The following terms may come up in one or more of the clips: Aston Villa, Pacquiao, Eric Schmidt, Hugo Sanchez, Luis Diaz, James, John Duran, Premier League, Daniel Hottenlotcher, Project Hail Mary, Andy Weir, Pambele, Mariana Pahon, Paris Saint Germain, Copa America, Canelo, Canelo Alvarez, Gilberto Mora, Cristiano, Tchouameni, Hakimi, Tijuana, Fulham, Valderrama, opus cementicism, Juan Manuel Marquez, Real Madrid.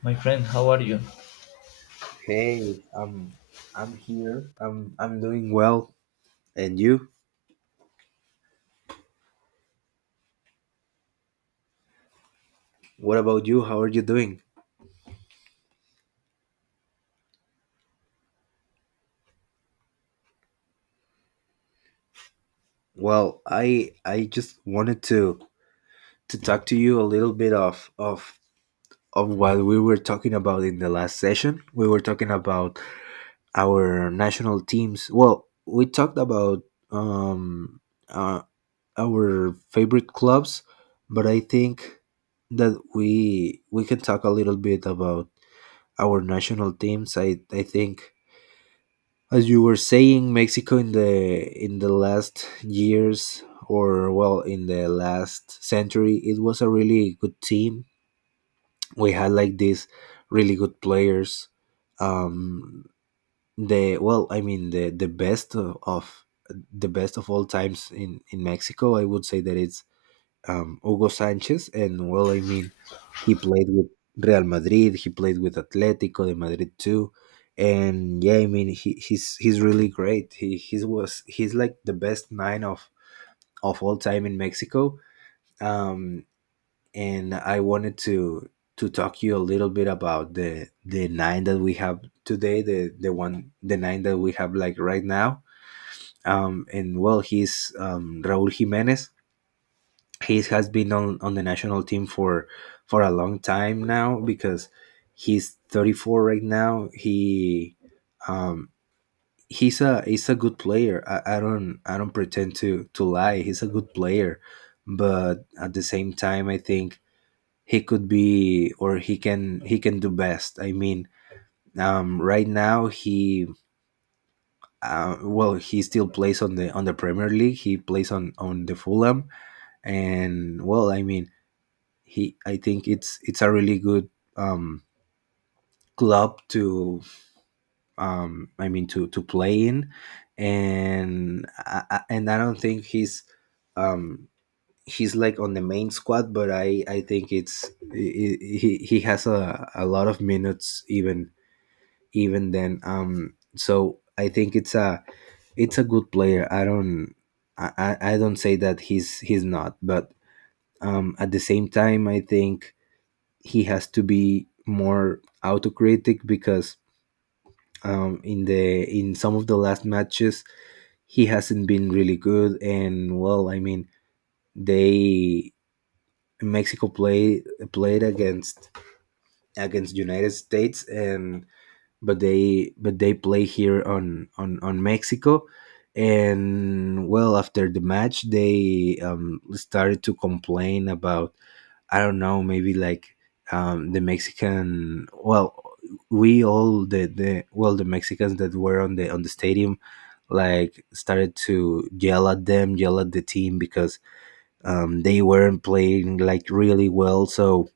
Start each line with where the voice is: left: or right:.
left: My friend, how are you?
right: Hey, I'm here. I'm doing well. And you? What about you? How are you doing? Well, I just wanted to talk to you a little bit of what we were talking about in the last session. We were talking about our national teams. Well, we talked about um uh, our favorite clubs, but I think that we can talk a little bit about our national teams. I think as you were saying, Mexico in the last years or well in the last century, it was a really good team. We had like these really good players. Um, the well, I mean the best of the best of all times in Mexico. I would say that it's Hugo Sanchez, and well, I mean, he played with Real Madrid, he played with Atletico de Madrid too, and yeah, I mean, he's he's really great. He he's like the best nine of all time in Mexico. Um, and I wanted to talk you a little bit about the nine that we have today, the nine that we have like right now. And well, he's Raúl Jiménez he has been on the national team for a long time now because he's 34 right now he um he's a good player. I don't pretend to lie, he's a good player, but at the same time I think he could be or he can do best. I mean right now he well he still plays on the premier league, he plays on the fulham, and well I mean he I think it's a really good um, club to I mean to play in, and I don't think um, he's like on the main squad, but I think it's he has a lot of minutes even even then. So I think it's a good player. I don't I don't say that he's not, but at the same time I think he has to be more autocritic because in the in some of the last matches he hasn't been really good, and well I mean they mexico played against against united states, and but they play here on mexico. And well after the match they started to complain about, I don't know, maybe like the Mexican. Well, we all the well the Mexicans that were on the stadium like started to yell at them, yell at the team because they weren't playing like really well. So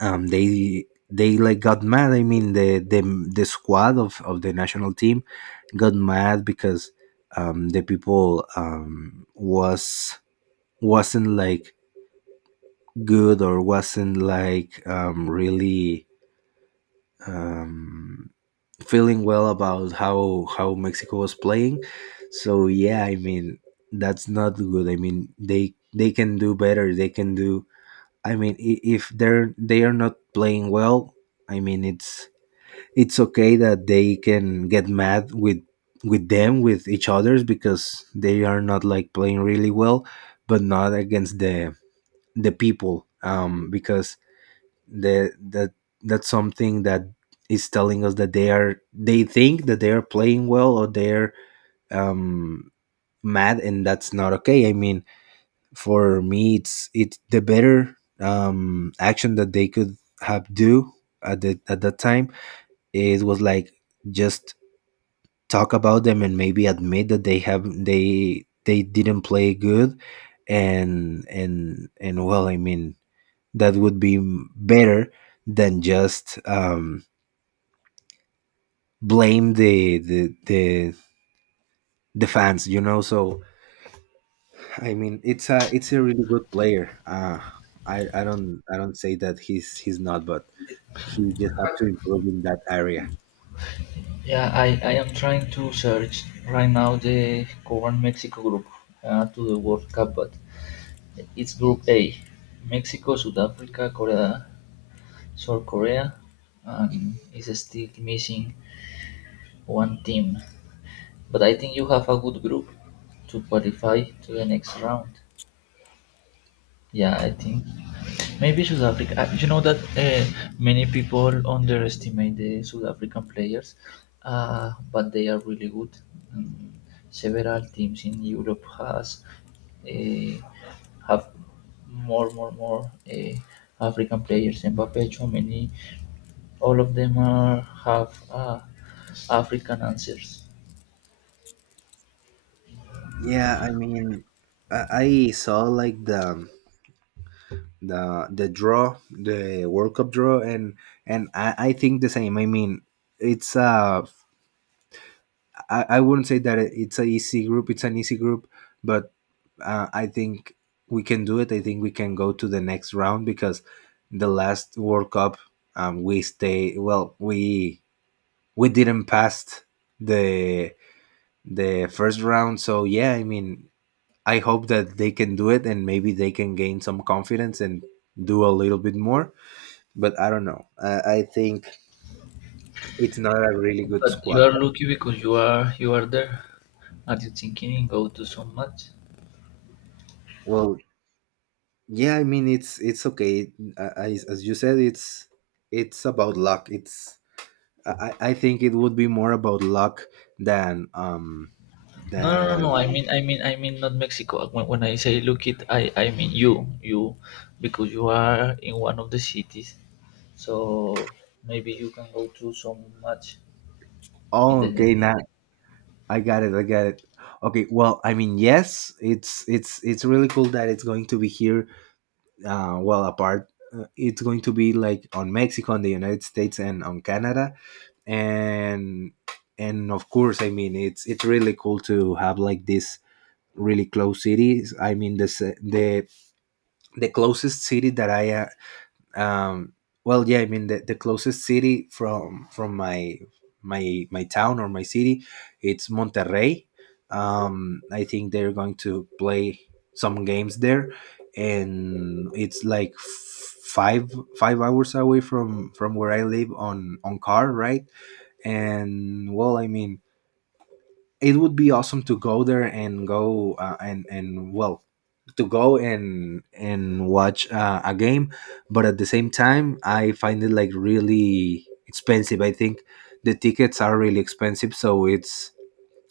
right: they like got mad. I mean the squad of the national team got mad because the people wasn't like good or wasn't like really um, feeling well about how Mexico was playing. So yeah, I mean that's not good. I mean they can do better. They can do. I mean if they are not playing well, I mean it's okay that they can get mad with them with each others because they are not like playing really well, but not against the people because that that's something that is telling us that they are they think that they are playing well or they're um mad, and that's not okay. I mean for me it's the better action that they could have do at the at that time. It was like just talk about them and maybe admit that they didn't play good, and well I mean that would be better than just blame the fans, you know. So I mean it's a really good player. I don't say that he's not, but he just have to improve in that area.
left: Yeah, I am trying to search right now the current Mexico group to the World Cup, but it's Group A: Mexico, South Africa, Korea, South Korea, and it's still missing one team. But I think you have a good group to qualify to the next round. Yeah, I think maybe South Africa. You know that many people underestimate the South African players, but they are really good. And several teams in Europe has uh, have more, African players. Mbappe, Tchouameni, all of them are have African answers.
right: Yeah, I mean i, I saw like the draw, the world cup draw, and i think the same. I mean it's a I wouldn't say that it's an easy group. It's an easy group, but I think we can do it. I think we can go to the next round because the last World Cup, we stay well. We didn't pass the the first round, so yeah. I mean, I hope that they can do it and maybe they can gain some confidence and do a little bit more. But I don't know. I think it's not a really good
left: But you
right: squad.
left: are lucky because you are there. Are you thinking in go to so much?
right: Well, yeah I mean it's okay. As you said it's about luck. It's I I think it would be more about luck than um
left: No, no, no, no.
right: than
left: I mean, not Mexico. When I say look it, I mean you, because you are in one of the cities. So maybe you can go to some match in the
right: oh okay
left: next year.
right: now I got it. Okay, well I mean yes, it's it's really cool that it's going to be here. Well apart it's going to be like on mexico, on the united states, and on canada, and and of course I mean it's really cool to have like this really close cities. I mean, the the closest city that I um well yeah I mean the closest city from my my town or my city, it's Monterrey. I think they're going to play some games there, and it's like five hours away from where I live on car, right? And well I mean it would be awesome to go there and go and well to go and watch a game, but at the same time I find it like really expensive. I think the tickets are really expensive, so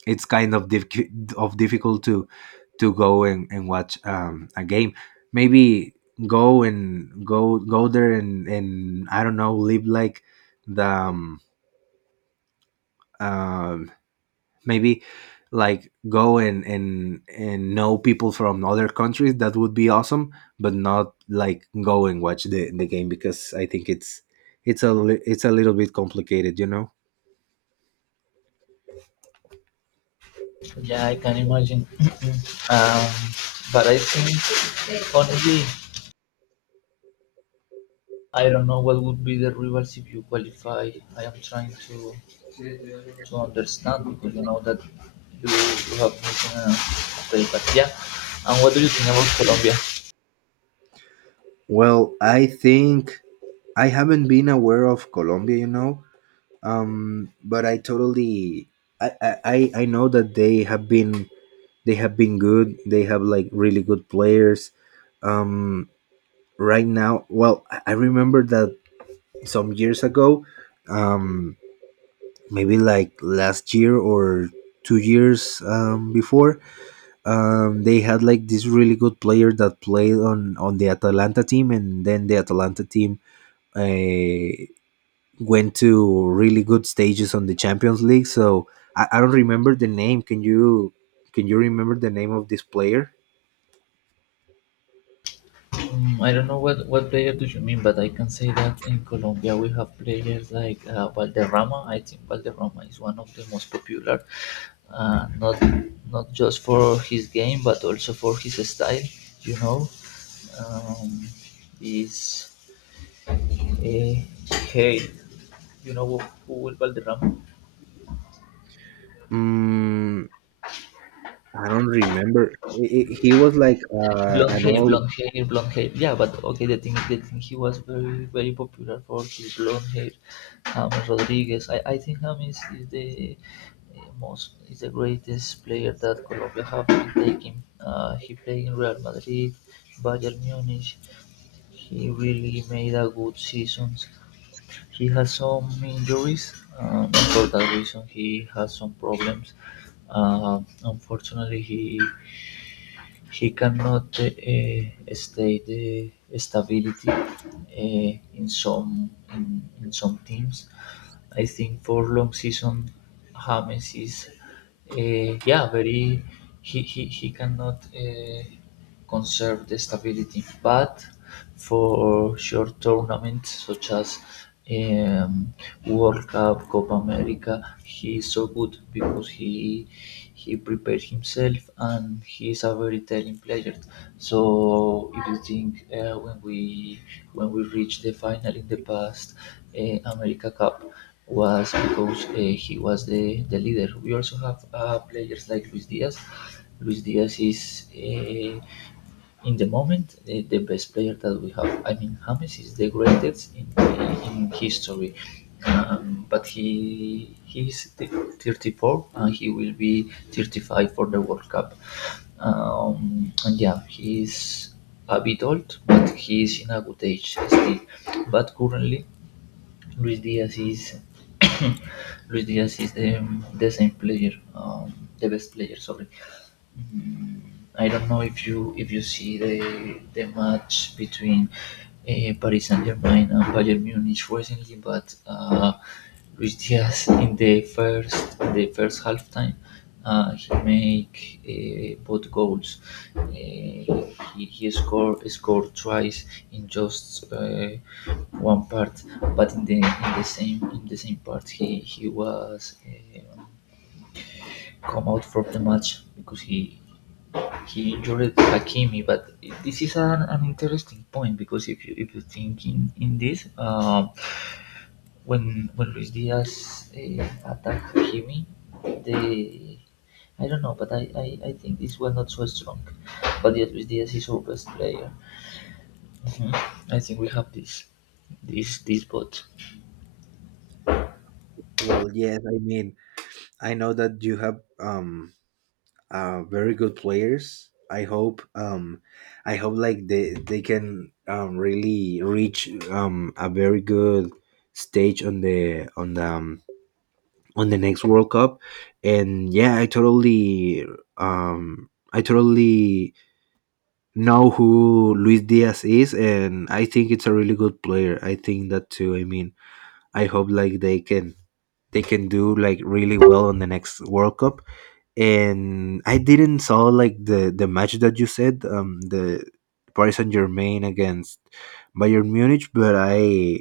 right: it's kind of difficult to go and watch a game. Maybe go and go there and I don't know, live like the uh, maybe like go and and know people from other countries, that would be awesome. But not like go and watch the game, because I think it's it's a little bit complicated, you know.
left: Yeah, I can imagine. um, but I think, honestly, I don't know what would be the rivals if you qualify. I am trying to understand because you know that you have missing a play. But yeah, and what do you think about Colombia?
right: Well I think I haven't been aware of colombia, you know. But I totally I know that they have been good, they have like really good players. um right now, well I remember that some years ago, um, maybe like last year or 2 years before. They had like this really good player that played on the Atalanta team, and then the Atalanta team uh, went to really good stages on the Champions League. So I don't remember the name. Can you remember the name of this player?
left: Mm, I don't know what player do you mean, but I can say that in Colombia we have players like Valderrama. I think Valderrama is one of the most popular, not not just for his game, but also for his style. You know, um, is uh, hey, you know who is Valderrama?
right: Mm, I don't remember. I he was like
left: Blonde
right: an
left: hair,
right: old.
left: blonde hair, blonde hair. Yeah, but okay, the thing, he was very, very popular for his blonde hair. James Rodriguez. I think James is the most, is the greatest player that Colombia have been taking. He played in Real Madrid, Bayern Munich. He really made a good season. He has some injuries, for that reason he has some problems. Unfortunately, he cannot stay the stability uh, in some teams I think for long season, James is, yeah, very. He cannot conserve the stability, but for short tournaments such as um, World Cup, Copa America, he is so good because he prepared himself and he is a very telling player. So if you think uh, when we reached the final in the past America Cup, was because he was the leader. We also have players like Luis Diaz. Luis Diaz is in the moment the best player that we have. I mean, James is the greatest in history. But 34 and he will be 35 for the World Cup. And yeah, he's a bit old, but he is in a good age still. But currently, Luis Diaz is Luis Diaz is the same player, the best player. Sorry, I don't know if you see the match between Paris Saint Germain and Bayern Munich recently, but Luis Diaz in the first half time he make both goals. Uh, he he scored twice in just one part, but in the in the same part he was uh, come out from the match because he injured Hakimi, but this is an interesting point because if you think in this, when Luis Diaz attacked Hakimi, they I don't know, but I think this was not so strong. But yet Luis Diaz is our best player. Mhm. I think we have this bot.
right: Well, yes, I mean I know that you have very good players. I hope like they can really reach a very good stage on the on the on the next World Cup. And yeah, I totally know who Luis Diaz is, and I think it's a really good player. I think that too. I mean, I hope like they can do like really well on the next World Cup. And I didn't saw like the match that you said, the Paris Saint Germain against Bayern Munich, but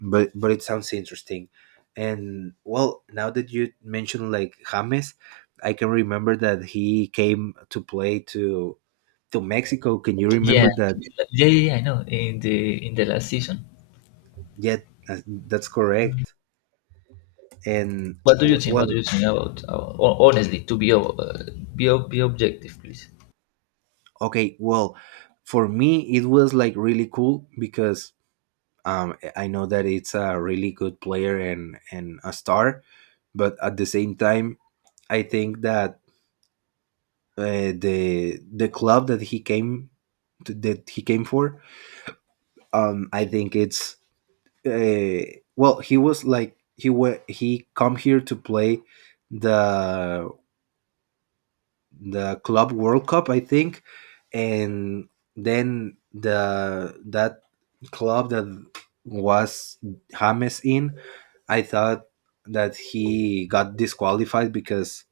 right: but it sounds interesting. And well, now that you mentioned like James, I can remember that he came to play to Mexico. Can you
left: Yeah,
right: remember that?
left: yeah, yeah, yeah, I know. In the last season,
right: Yeah, that's correct. And
left: what do you think? What
right: well,
left: do you think about? About ho- honestly, to be ob- be ob- be objective, please.
right: okay, well, for me it was like really cool because I know that it's a really good player and a star, but at the same time, I think that the club that he came that he came for, I think it's uh, well, he was like he wa- he come here to play the the club World Cup, I think, and then the that club that was James in, I thought that he got disqualified because,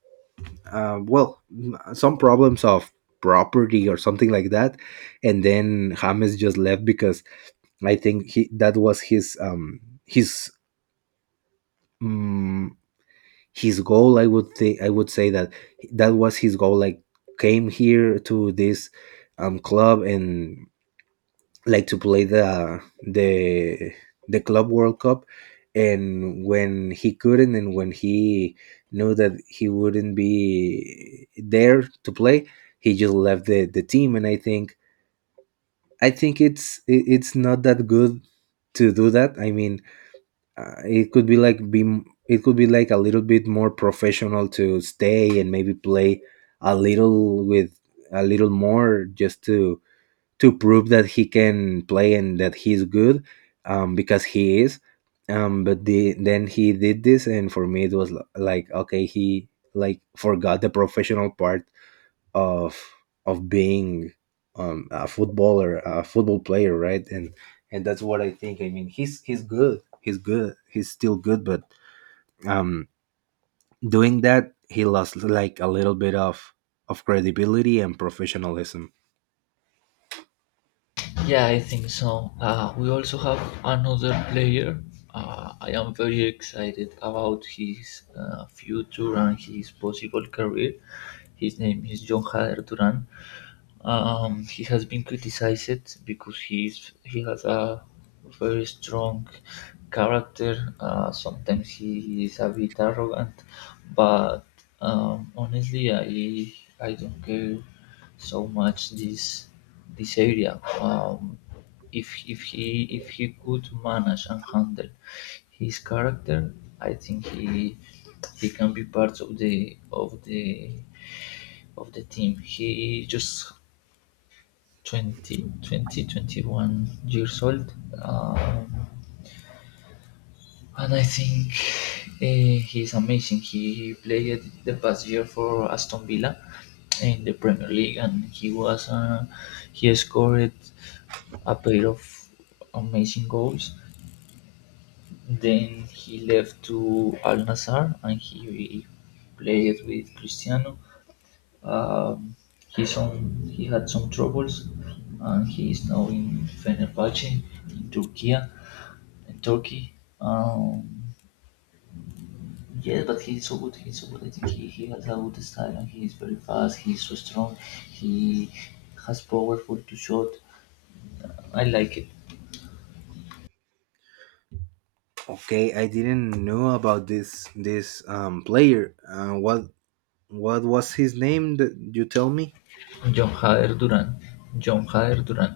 right: well, some problems of property or something like that, and then James just left because I think he that was his um, his goal. I would say that that was his goal. Like came here to this club and like to play the the club World Cup, and when he couldn't and when he knew that he wouldn't be there to play, he just left the team. And I think it's not that good to do that. I mean, it could be like be it could be like a little bit more professional to stay and maybe play a little with a little more just to prove that he can play and that he's good, because he is. But then he did this, and for me it was like, okay, he like forgot the professional part of being a a football player, right? And that's what I think. I mean, he's good, he's good, he's still good, but um, doing that, he lost like a little bit of credibility and professionalism.
left: Yeah, I think so. We also have another player. I am very excited about his future and his possible career. His name is John Hader Duran. He has been criticized because he has a very strong character. Sometimes he is a bit arrogant, but honestly, I don't care so much this area. If he could manage and handle his character, I think he can be part of the team. He just 21 years old. Um, and I think he's amazing. He played the past year for Aston Villa in the Premier League, and he was he scored a pair of amazing goals. Then he left to Al Nassr, and he played with Cristiano. Um, he's on, he had some troubles, and he is now in Fenerbahce in Turkey, in Turkey. Um, yeah, but he's so good. He's so good. I think he has a good style, and he is very fast. He's so strong. He has powerful to shot. I like it.
right: Okay, I didn't know about this player. What was his name that you tell me?
left: John Jair Duran. John Jair Duran.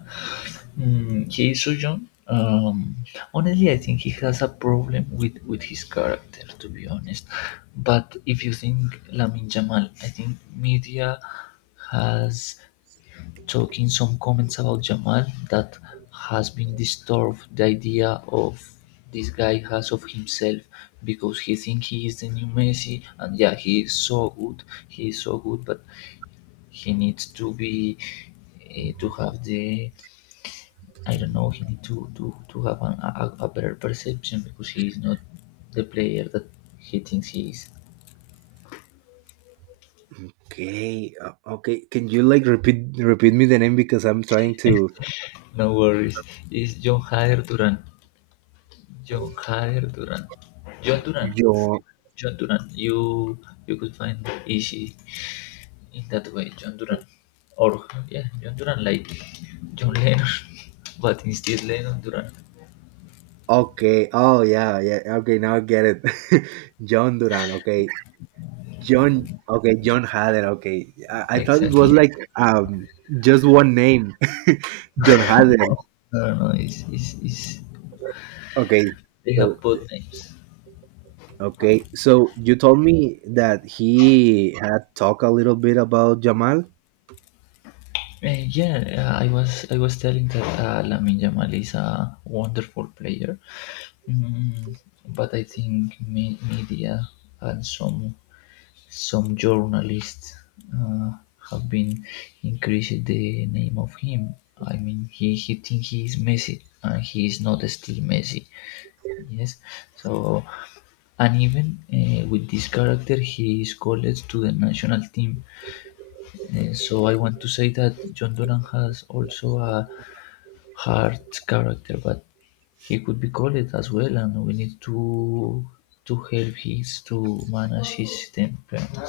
left: Mm, he is so young. Honestly, I think he has a problem with his character, to be honest. But if you think Lamin Jamal, I think media has taken some comments about Jamal that has been disturbed the idea of this guy has of himself because he think he is the new Messi and yeah he is so good he is so good but he needs to be to have the I don't know. He need to to have a better perception because he is not the player that he thinks he is.
right: Okay, okay. Can you like repeat me the name, because I'm trying to.
left: No worries. It's John Hader Duran. John Hader Duran. John Duran.
right: John.
left: John Duran. You could find easy in that way. John Duran. Or yeah, John Duran like John Lennon, but instead Lennon Duran.
right: Okay. Oh yeah, yeah. Okay, now I get it. John Duran. Okay, John. Okay, John Hader. Okay, I, thought it was
left: Exactly.
right: like um just one name, John Hader.
left: I don't know. It's
right: Okay,
left: they
right: so
left: have both names.
right: okay, so you told me that he had talked a little bit about Jamal.
left: Yeah, I was telling that Lamine Yamal is a wonderful player, mm, but I think media and some journalists uh, have been increasing the name of him. I mean, he think he is Messi, and he is not still Messi. Yes, so and even with this character he is called to the national team. So I want to say that John Duran has also a hard character, but he could be called as well and we need to help his to manage his temperament.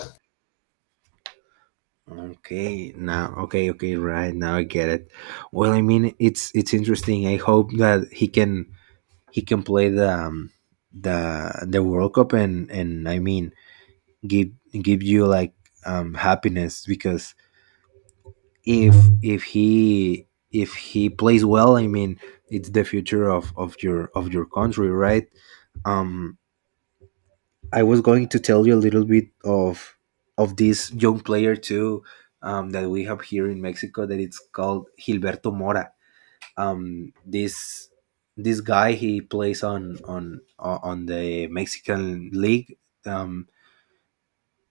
right: Okay, now, okay, okay, right now I get it. Well, I mean, it's interesting. I hope that he can play the the World Cup, and I mean give you like happiness, because if if he if he plays well. I mean, it's the future of your country, right? Um, I was going to tell you a little bit of this young player too, that we have here in Mexico, that it's called Gilberto Mora. This guy, he plays on on the Mexican league. Um,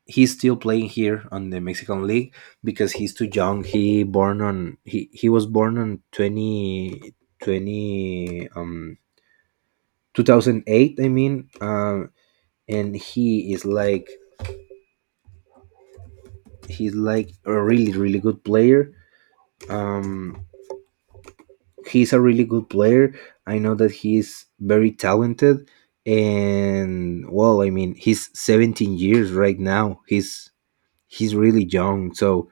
right: he's still playing here on the Mexican league because he's too young. He was born on 20, twenty 2008, I mean, and he is like he's like a really good player. um he's a really good player. I know that he's very talented. And well, I mean, he's 17 years right now. He's really young, so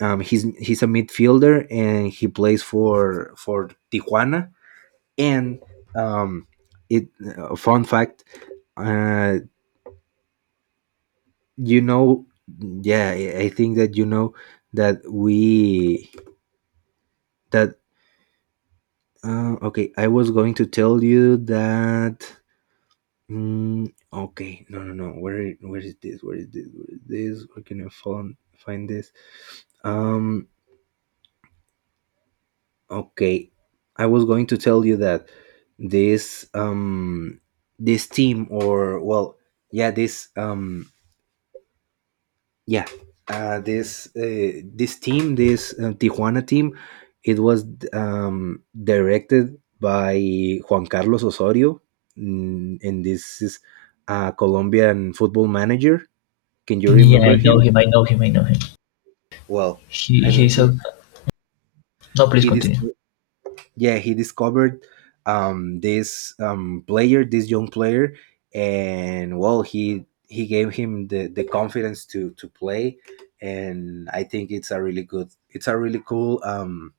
right: he's a midfielder and he plays for Tijuana. And um it fun fact uh you know yeah I think that you know that we that okay, I was going to tell you that. Mm, okay, no, no, no. Where is this? Where is this? Where is this? Where can I find this? Um. Okay, I was going to tell you that this this team or well yeah this um yeah this this team, this Tijuana team, it was directed by Juan Carlos Osorio. Mm, and this is a Colombian football manager. Can you
left: Yeah, I
right: remember
left: know
right: him?
left: him. I know him. I know him.
right: Well,
left: He
right: I mean,
left: he's a no. Please
right: he dis-
left: continue.
right: yeah, he discovered this player, this young player. And well, he gave him the confidence to play. And I think it's a really good, it's a really cool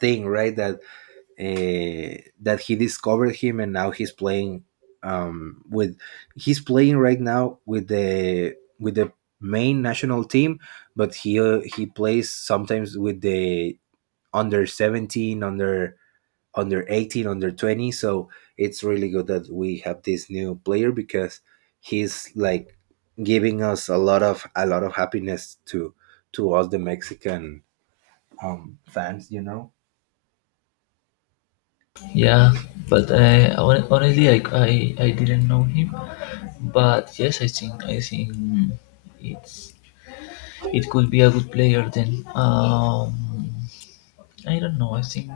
right: thing, right, that that he discovered him. And now he's playing with he's playing right now with the main national team. But he plays sometimes with the under 17, under 18, under 20. So it's really good that we have this new player because he's like giving us a lot of, a lot of happiness to us, the Mexican fans, you know.
left: Yeah, but honestly, I didn't know him, but yes, I think it's it could be a good player then. I don't know. I think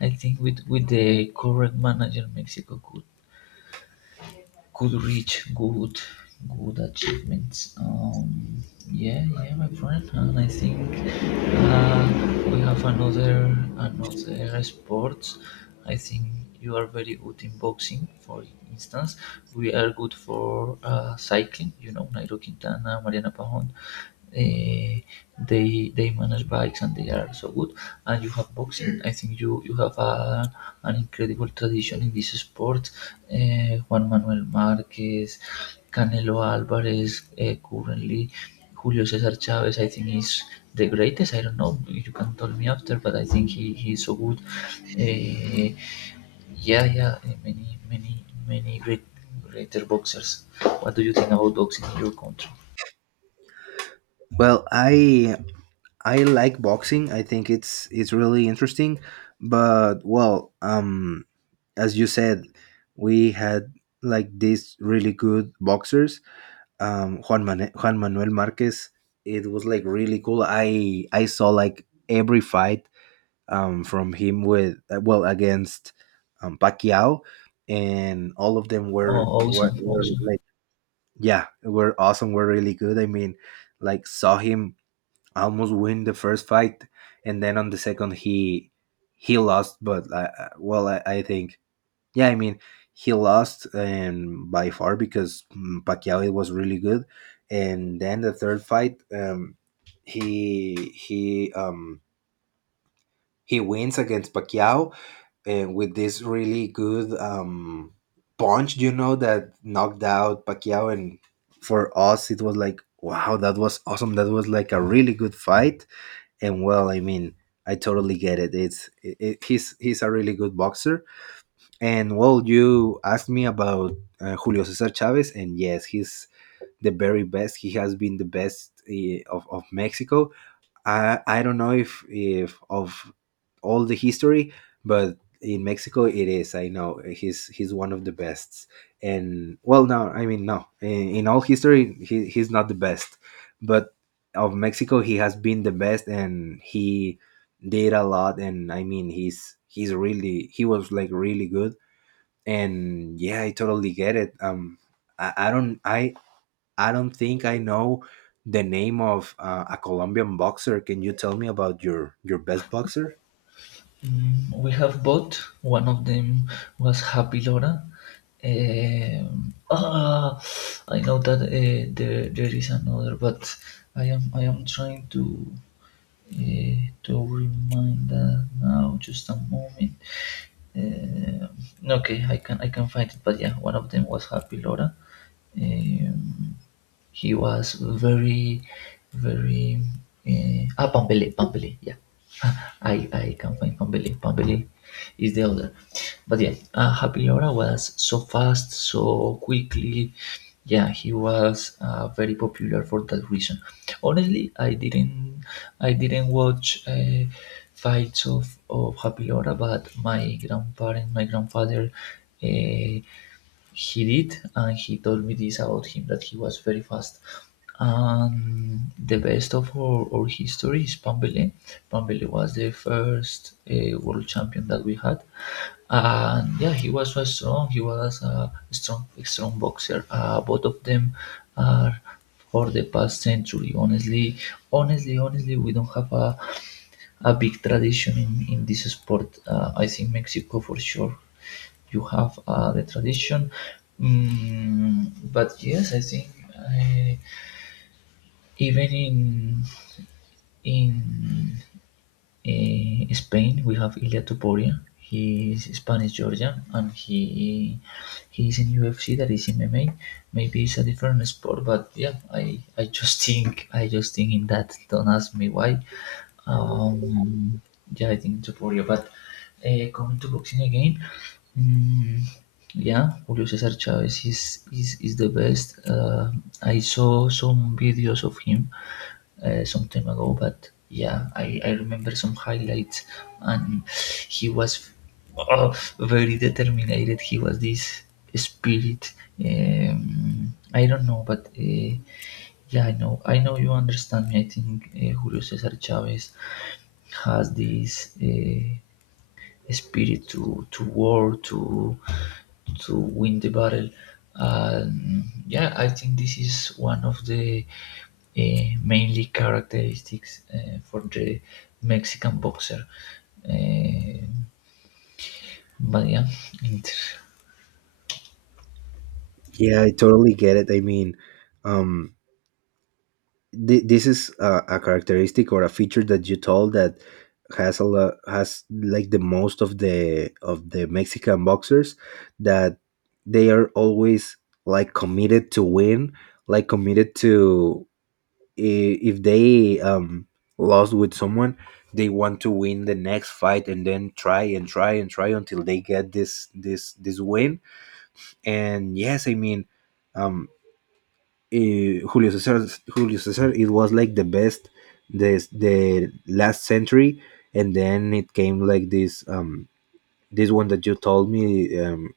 left: I think with the correct manager, Mexico could reach good good achievements yeah yeah my friend and I think uh, we have another another sports I think you are very good in boxing for instance we are good for cycling you know Nairo Quintana, Mariana Pahon, uh, they manage bikes and they are so good. And you have boxing. I think you you have a, an incredible tradition in this sport. Juan Manuel Marquez, Canelo Alvarez, currently Julio Cesar Chavez. I think he's the greatest. I don't know. You can tell me after, but I think he he's so good. Uh, yeah, yeah, many, many, many great, greater boxers. What do you think about boxing in your country?
right: Well, I like boxing. I think it's really interesting, but well, as you said, we had like these really good boxers, Juan Manuel Marquez. It was like really cool. I saw like every fight from him with well, against Pacquiao, and all of them
left: Oh, awesome,
right: were
left: awesome.
right: like, yeah, were awesome. Were really good. I mean, like saw him almost win the first fight, and then on the second he lost. But well, I, think, yeah, I mean, he lost and by far, because mm, Pacquiao, it was really good. And then the third fight, he he um he wins against Pacquiao, and with this really good punch, you know, that knocked out Pacquiao. And for us it was like, wow, that was awesome. That was like a really good fight. And well, I mean, I totally get it. He's a really good boxer. And well, you asked me about Julio Cesar Chavez, and yes, he's the very best. He has been the best of Mexico. I, don't know if of all the history, but in Mexico it is. I know he's one of the best. And well, no, I mean, no. In all history, he's not the best. But of Mexico, he has been the best, and he did a lot. And I mean, he's really, he was like really good. And yeah, I totally get it. I don't, I don't think I know the name of a Colombian boxer. Can you tell me about your best boxer?
left: Mm, we have both. One of them was Happy Laura. Ah, I know that there, there is another, but I am trying uh, to remind that now. Just a moment. Um, okay, I can find it. But yeah, one of them was Happy Laura. Um, he was very, very. Ah, Pampele, Pampele, yeah. I can find Pambili. Pambili is the other. But yeah, Happy Laura was so fast, so quickly. Yeah, he was very popular for that reason. Honestly, I didn't watch fights of Happy Laura, but my grandparents, my grandfather. Uh, he did, and he told me this about him that he was very fast. And the best of our history is Pambele. Pambele was the first world champion that we had, and yeah, he was so strong. He was a strong, strong boxer. Both of them are for the past century. Honestly, honestly, honestly, we don't have a big tradition in this sport. I think Mexico for sure you have the tradition. Mm, but yes, I think I, even in Spain we have Ilia Topuria. He is Spanish Georgian and he is in UFC that is MMA. Maybe it's a different sport, but yeah, I just think in that. Don't ask me why. Um, yeah, I think Topuria, but coming to boxing again. Mm, yeah, Julio Cesar Chavez is the best. I saw some videos of him some time ago, but yeah, I remember some highlights, and he was uh, very determined. He was this spirit. I don't know, but yeah, I know. I know you understand me. I think Julio Cesar Chavez has this. Spirit to war to win the battle. Yeah, I think this is one of the mainly characteristics for the Mexican boxer. Uh, but yeah, inter-
right: Yeah, I totally get it. I mean, um this is a characteristic or a feature that you told, that has a lot, has like the most of the Mexican boxers, that they are always like committed to win, like committed to, if they lost with someone, they want to win the next fight and then try and try and try until they get this this win. And yes, I mean, um eh, julio cesar Julio Cesar, it was like the best, this the last century. And then it came like this this one that you told me,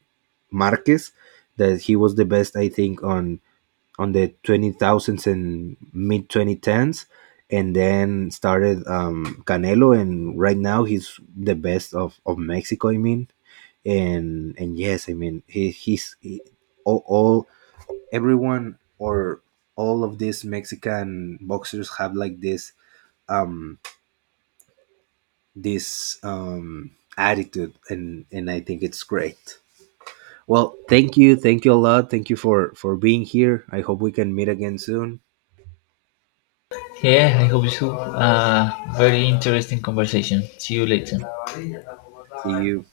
right: Marquez, that he was the best, I think, on the 20,000s and mid 2010s. And then started Canelo, and right now he's the best of Mexico, I mean. And yes, I mean, he's all, everyone, or all of these Mexican boxers have like this um this um attitude. And I think it's great. Well, thank you, a lot, thank you for being here. I hope we can meet again soon.
left: yeah, I hope so. Very interesting conversation. See you later.
right: See you.